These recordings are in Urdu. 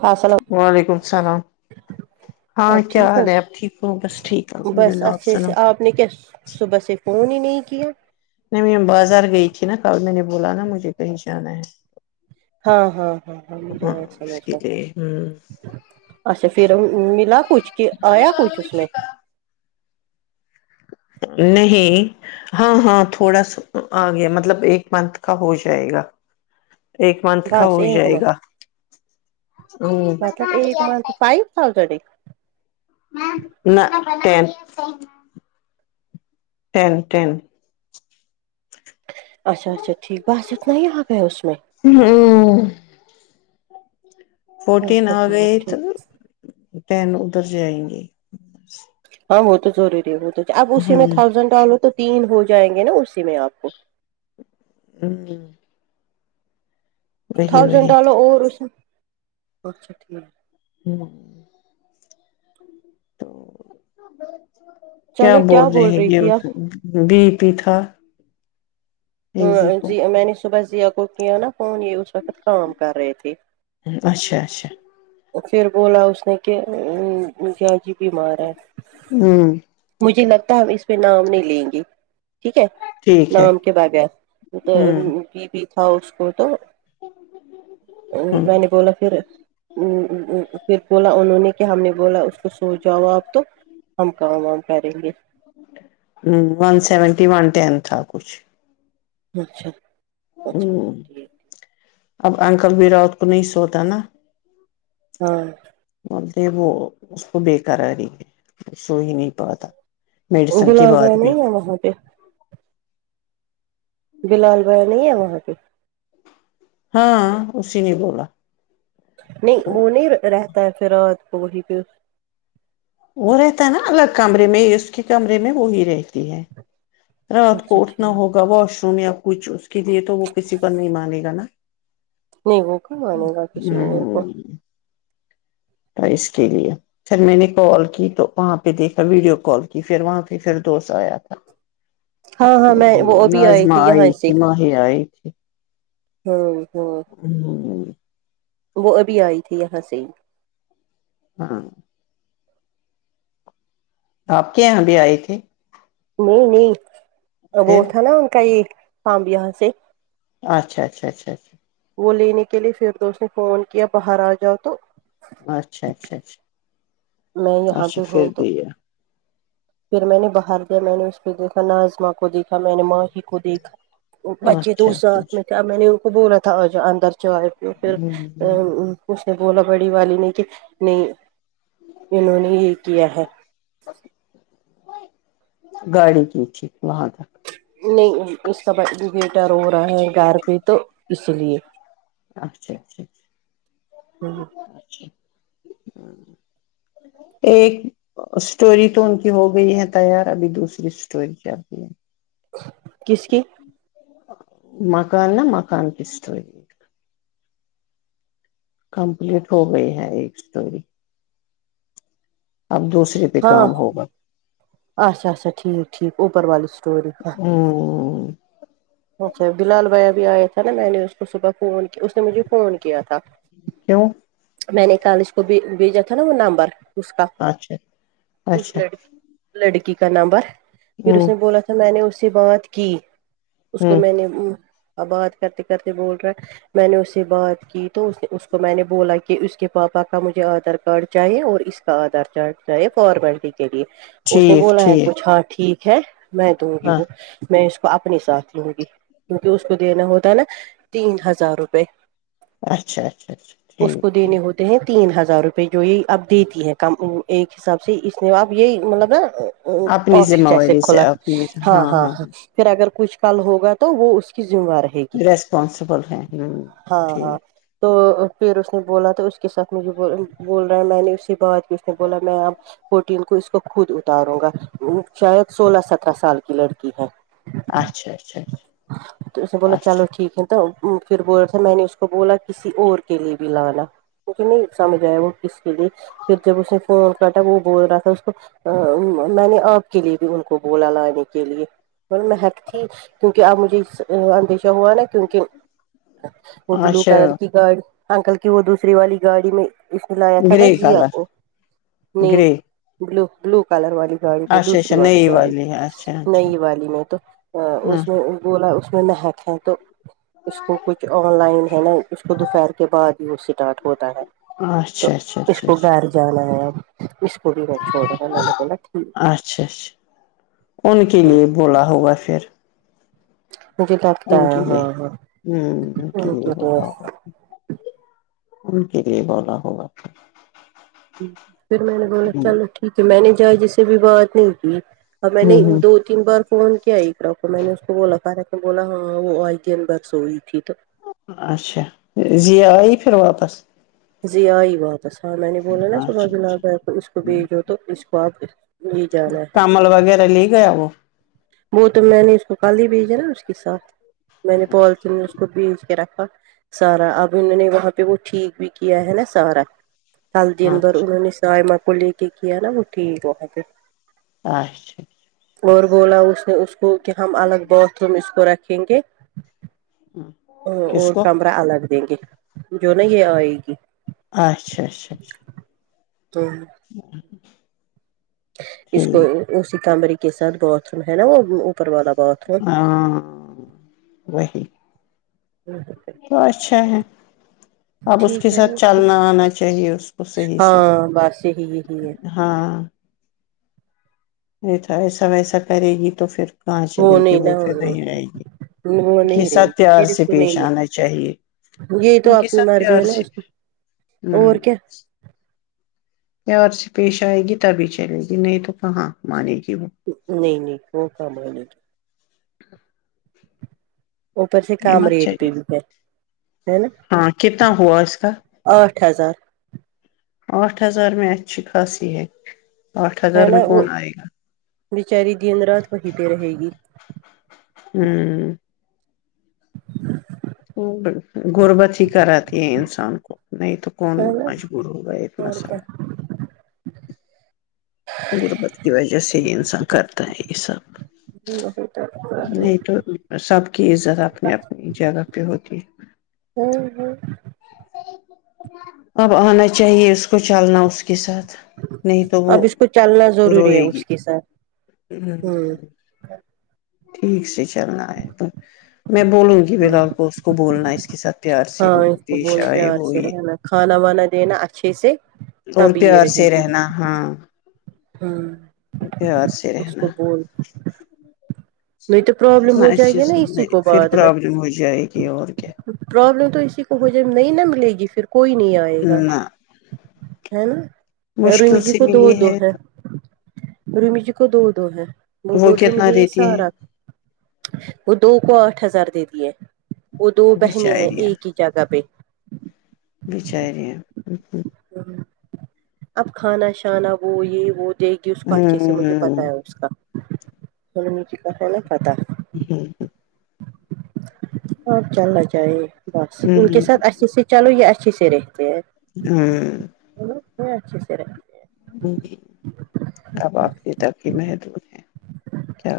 السلام وعلیکم السلام ہاں آپ کیا ٹھیک حال ہے ہو آپ ٹھیک ہ بس ٹھیک ہے الحمد بس للہ آپ اچھے سلو سے آپ نے کیا صبح سے فون ہی نہیں کیا نہیں میں بازار گئی تھی نا کل میں نے بولا نا مجھے کہیں جانا ہے ہاں ہاں ہاں ہاں مجھے ہے سما اس کے لیے ہ اچھا پھر ملا کچھ کہ آیا کچھ اس میں نہیں ہاں ہاں تھوڑا سا آ گیا مطلب ایک منتھ کا ہو جائے گا ایک منتھ کا بس ہو ایک جائے منتھ گا مطلب ایک منتھ فائیو تھاؤزنڈ ایک نہ ٹین ٹین اچھا اچھا ٹھیک بس اتنا ہی آ گیا اس میں [inaudible] فورٹین اچھا آ چلو گئے تو ٹھیک ٹین ادھر جائیں گے ہاں وہ تو ضروری ہے وہ تو اب اسی ہ میں تھاؤزینڈ ڈو تو تین ہو جائیں گے نا اسی میں آپ کو [inaudible] وہی تھازینڈ وہی والو اور اسچا [inaudible] تو کیا چلو بول رہے ہیں رہی یہ تھی آپ بی پی تھا ایزی کو ہاں میں نے صبح ذیا کو کیا نا فون یہ اس وقت کام کر رہے تھے اچھا اچھا پھر بولا اس نے کہ گیا جی بیمار ہے ہوں مجھے لگتا ہے ہم اس پہ نام نہیں لیں گے ٹھیک ہے ٹھیک ہے نام کے بغیر تو ہوں بی بی تھا اس کو تو ا ہ میں نے بولا پھر پھر بولا انہوں نے کہ ہم نے بولا اس کو سوچ جاؤ آپ تو ہم کہم ہم کریں گے ہ ون سیونٹی ون ٹین تھا کچھ اچھا ہ اچھا ٹھیک اب انکل بھی راوت کو نہیں سوتا نا ہاں بولتے وہ اس کو بے کرراری ہے سو ہی نہیں پاتا میڈیسن کے بلال بعد بھیا بھی نہیں ہے وہاں پہ بلال بیا نہیں ہے وہاں پہ ہاں اسی نہیں بولا نہیں وہ نہیں رہتا ہے پھر کو وہیں پہ وہ رہتا ہے نا الگ کمرے میں اس کے کمرے میں وہی رہتی رات کو اچھا ٹھیک اٹھنا ہوگا وشنیا کچھ اس کے لیے تو وہ کسی پر نہیں مانے گا نا نہیں وہ کہاں آنے گا کسی اور کو ہوں تو اس کے لیے پھر میں نے کال کی تو وہاں پہ دیکھا ویڈیو کال کی پھر وہاں پہ پھر دوست آیا تھا ہاں ہاں میں وہ ابھی آئے نازما تھے آئی یہاں تھی ماہی آئی تھی ہوں ہاں [inaudible] وہ ابھی آئی تھی یہاں سے ہی ہاں آپ کے یہاں بھی آئے تھے نہیں نہیں وہ پھر تھا نا ان کا یہ پب یہاں سے اچھا اچا اچھا اچا وہ لینے کے لیے پھر تو اس نے فون کیا باہر آ جاؤ تو اچھا اچھا اچھا میں یہاں اچھا پہ پھر ہوں تو بھییا پھر میں نے باہر گیا میں نے اس پہ دیکھا ناظماں کو دیکھا میں نے ماں ہی کو دیکھا بچے تو اچھا اچھا ساتھ میں کیا میں نے ان کو بولا تھا آج اندر چائے پ پھر اچھا اس نے بولا بڑی والی نے کہ نہیں انہوں نے یہ کیا ہے گاڑی کینچھی وہاں تک نہیں اس کا ب بیٹا رو رہا ہے گھر پہ تو اس لیے اچھا اچھا ہ اچ ایک اسٹوری تو ان کی ہو گئی ہے تیار ابھی دوسری اسٹوری چلی ہے کس کی مکان نہا مکان پس کمپلیٹ ہو گئی ہے ایک اسٹوری اب دوسرے پہ کام ہوگا اچا اچھا ٹھیک ٹھیک اوپر والی اسٹوری ہ اچھا بلال بھائییا بھی آیا تھا نا میں نے اس کو صبح فون اس نے مجھے فون کیا تھا کیوں میں نے کالج کو بھی بھیجا تھا نا وہ نمبر اس کا اچھا اس ل اچھا لڑکی کا نمبر پھر اس ہ نے بولا تھا میں نے اس سے بات کی اس ہ کو میں نے آباد کرتے کرتے بول رہا ہے میں نے اس سے بات کی تو اس نے اس کو میں نے بولا کہ اس کے پاپا کا مجھے آدھار کارڈ چاہیے اور اس آدار چار چاہے فور بنٹی کے لیے اس نے ٹھیک بولا ہے ٹھیک کچھ ہاں ٹھیک ہے میں دوں گی ہاں وہ میں اس کو اپنی ساتھ ہ گی کیونکہ اس کو دینا ہوتا نا تین ہزار روپئے اچھا اچھا اچھا ٹھیک کو ٹھیک دینے ہوتے تین ہزار روپئے جو یہ اپ دیتی ہیں کم ایک حساب سے اس نے اپ یہی مطلب نا اپنی ذمہ آفس ایسے واری سے کولا اپنی ہاں ہاں ہاں پھر اگر کچھ کل ہوگا تو وہ اس کی ذمہوار ہے ریسپانسبل ہیں ہوں ہاں ہاں ٹھیک تو پھر اس نے بولا تو اس کے ساتھ مجھے بول رہا ہے میں نے اسی بعد بھی اس نے بولا میں آپ فورٹین کو اس کو خود اتاروں گا شاید سولہ سترہ سال کی لڑکی ہے اچھا اچھا اچھا تو اسے بولا چلو اچھا ٹھیک ہے تو پھر بول تھا میں نے اس کو بولا کسی اور کے لیے بھی لانا مجھے نہیں سمجھ آیا وہ کس کے لیے پھر جب اس نے فون کرٹا وہ بول رہا تھا اس کو میں نے آپ کے لیے بھی ان کو بولا لانے کے لیے محک تھی کیونکہ اب مجھے اندیشہ ہوا نا کیونکہ وہ بلو اچھا کلر کی گاڑ انکل کی وہ دوسری والی گاڑی میں اس نے لایا تھا نا گرے زیا کلر کو نہیں گرے بلو بلو کلر والی گاڑی میں اچھا دوسری اچھا والی نئی گاڑی ہے اچھا اچھا نئی والی میں تو ہ اس میں بولا اس میں مہک ہے تو اس کو کچھ آن لائن ہے نا اس کو دوپہر کے بعد ہی اسٹارٹ ہوتا ہے تو اچھا اچھا اس اچھا کو اچھا گھر جانا ہے اب اس کو بھی میں چھوڑ رہ تھا میں نے بولا ٹھیک اچھا ہے ہ گولا ہوگا پھر مجھے لگتا ان ہے کے لیے ہاں ہ ان کے لیے ہاں بولا ہوگا ان کے لیے بونا ہوگا پھر میں نے بولا ہوں چلو ٹھیک ہے میں نے جا جیس سے بھی بات نہیں کی ا میں نے ہوں ہوں۔ دو تین بار فون کیا ایک ر کو میں نے اس کو بولا فارا بولا ہاں وہ آئ تین برس ہوئی تھی تو اچھا یہ آئی پھر واپس زیا آئی باتاں میں نے بولا نا صبح اچھا جنا اچھا ہے اس کو ہوں۔ بھیجو تو اس کو آپ جی جانا ہے کمل وغیرہ لے گیا وہ وہ تو میں نے اس کو کال ہی بھیجا نا اس کے ساتھ میں نے پالیتن میں اس کو بیج کے رکھا سارا اب انوں نے وہاں پہ وہ ٹھیک بھی کیا ہے نا سارا سال اچھا دن بھر انہوں اچھا نے سائےماں کو لے کے کیا نا وہ ٹھیک وہاں پ اچھا اس کو رکھیں گے ہوں۔ ا کس اور کو کمرہ الگ دیں گے جو نہا یہ آئے گی اچھا اچھا اچھا تو [unintelligible] اس کو ٹھیک اسی کمری کے ساتھ باتھ روم ہے نا وہ اوپر والا باتھ ہاں وہی ہوں تو اچھا ہے اب اس کے ٹھیک ہے ساتھ نا چلنا آنا چاہیے اس کو صحیح سے ہاں بس یہی یہی ہے ہاں نہیں ایسا ویسا کرے گی تو پھر کہچ ہے دل کی نہیں وہ نا پھر نہیں رہے گی وہ کے نہیں رہے گی ستیار پھر اس سے کو نہیں پیش آنا چاہیے مل یہ تو ان کے اپنی سب پی مرضی ہے نا سے اس میں، ہ اور کیا اور سے پیش آئے گی تبھی چلے گی نہیں تو کہاں مانے گی وہ نہیں نہیں وہ کام ہے ل گی ا پر سے یہ کام مت ریٹ پہ چاہیے بھی ہے ہے نا ہاں کتنا ہوا اس کا آٹھ ہزار آٹھ ہزار میں اچچ خاصی ہے آٹھ ہزار ہے میں نا وہ کون آئے گا بچاری دد رات کوی پہ رہے گی ہوں غربت ہی کراتی ہے انسان کو نہیں تو کون ہے نا مجبور ہوگا اتنا اور سارا غربت کی وجہ سے ہی انسان کرتا ہے یہ سب کیا نہیں تو سب کی عزت اپنی اپنی جگہ پہ ہوتی ہے [unintelligible] اب آنا چاہیے اس کو چلنا اس کے ساتھ نہیں تو اب وہ اس کو چلنا ضروری ہے روئے گی اس کے ساتھ ہوں [unintelligible] ٹھیک سے چلنا ہے تو میں بولوں گی ہوں بلال کو اس کو بولنا ہے اس کے ساتھ پیار سے ہاں اس کو پیش بول آئے پیار ہو سے یہ رہنا کھانا وانا دینا اچھے سے اور تب یہ پیور سے رہے گی رہنا ہاں ہوں توار سے اس رہنا کو بول نہیں تو پرابلم اتنا ہو جائے اچھے گی سے نا اسی نہیں کو پھر پرابلم ہو جائے گی اور کیا پروابلم تو اسی کو ہو جائے نہیں ن ملے گی پھر کوئی نہیں آئے گا نہ ہے نا مشکل رومی جی سے کو دو ملی دو ہے رمی جی کو دو دو ہیں وہ بولے کتنا مجھے یہ دیتی ہے سارا وہ دو کو آٹھ ہزار دے دیے وہ دو بہنیں ہیں بچاریاں ایک ہی جگہ پہ بچار ہیں ہ اب کھانا شانا وہ یہ وہ دے گی اس ہ کوچی سے مجھے پتا ہے اس کا س مٹ کاال پتا جی اب چلنا چاہیے بس ہ ان کے ساتھ اچھے سے لو یہ اچھی سے رہتے ہیں ہوں ہوچے سرا اب آپ یہ تف ہی محدود ہیں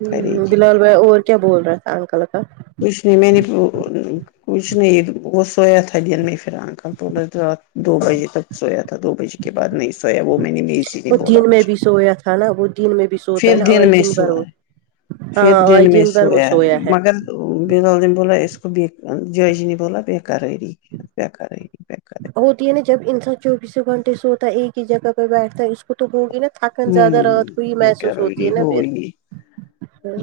ہ بلال بھائی اور کیا بول رہا تھا ا انکل کا کچ نہیں میں نے کچھ نہیں وہ سویا تھا دن میں پھر انکل تھوڑا رات دو بجے تک سویا تھا دو بجے کے بعد نہیں سویا وہ میں میں اسی لی وہ بولا دن میں مجھے بھی سویا تھا نا وہ دن میں بھی سوتا ہے پھر نا آج دن میں بھر سوو ہے وہ پھر ہاں آج دن میں بھر وہ سویا ہے مگر تو بلال دم بوللا اس کو ب جاجنی بوللا بے قرری بے قرری ہوتی ہے نا جب انسان چوبیسوں گھنٹے سوتا ہے ایک ہی جگہ پر بیٹھتا ہے اس تو ہوگی نا تھکن زیادہ ہمم رات کوئی بے محسوس ہوتی ہے قراری نا وہی پھر ہوں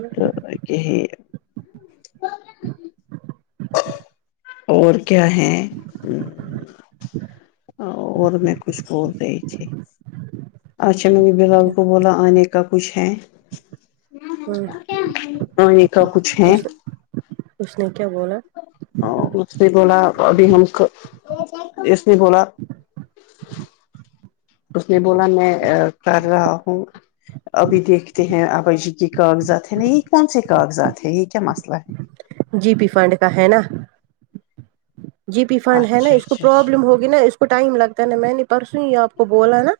کہ اور کیا ہے اور میں کچھ بول رہی تھی اچھا میں نے بلال کو بولا آنے کا کا کچھ ہے ہوں آنے کا کچھ ہے اس اس نے کیا بولا ا اس نے بولا ابھی ہم اس نے بولا اس نے بولا میں کر رہا ہوں ابھی دیکھتے ہیں آبائی جی کے کاغذات ہیں نا یہ کون سے کاغذات ہیں یہ کیا مسئلہ ہے جی پی فنڈ کا ہے نا جی پی فنڈ ہے نا اچھا اس کو اچھا پروابلم اچھا ہوگی نا اس کو ٹائم لگتا نا میں نے پرسوں ہی آپ کو بولا نا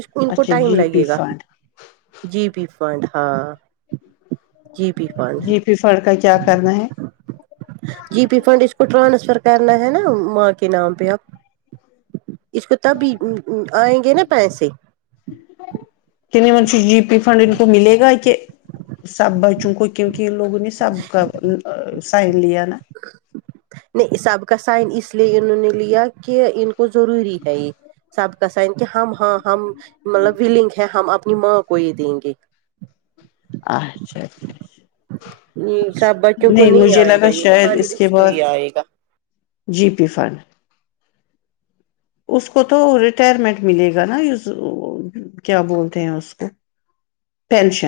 اس ان کو اچھا ٹائم جی پی لگے گا فنڈ جی پی فنڈ ہاں جی پی فنڈ فھڑ کا کیا کرنا ہے جی پی فنڈ اس کو ٹرانسفر کرنا ہے نا ماں کے نام پہ آپ [unintelligible] اس کو تبھی آئیں گے نا پیسے کہ نہیں منش جی پی فنڈ ان کو ملے گا کہ سب بچوں کوکوں کی لوگوں نے سب کا سائن لے آ نا نہیں سب کا سائن اس لیے انہوں نے لیا کہ ان کو ضروری ہے یہ سب کا سن کہ ہم ہاں ہم مطلب ولنگ ہے ہم اپنی ماں کو یہ دیں گے اچھا اچھا اچھا سب اچھا بچوں کو نہیں مجھے آئے گا لگا یہ شاید خالی کے اس کو بعد ہی آئے گا جی پی فنڈ اس کو تو ریٹائرمنٹ ملے گا نا کیا بولتے ہیں اس کو پینشن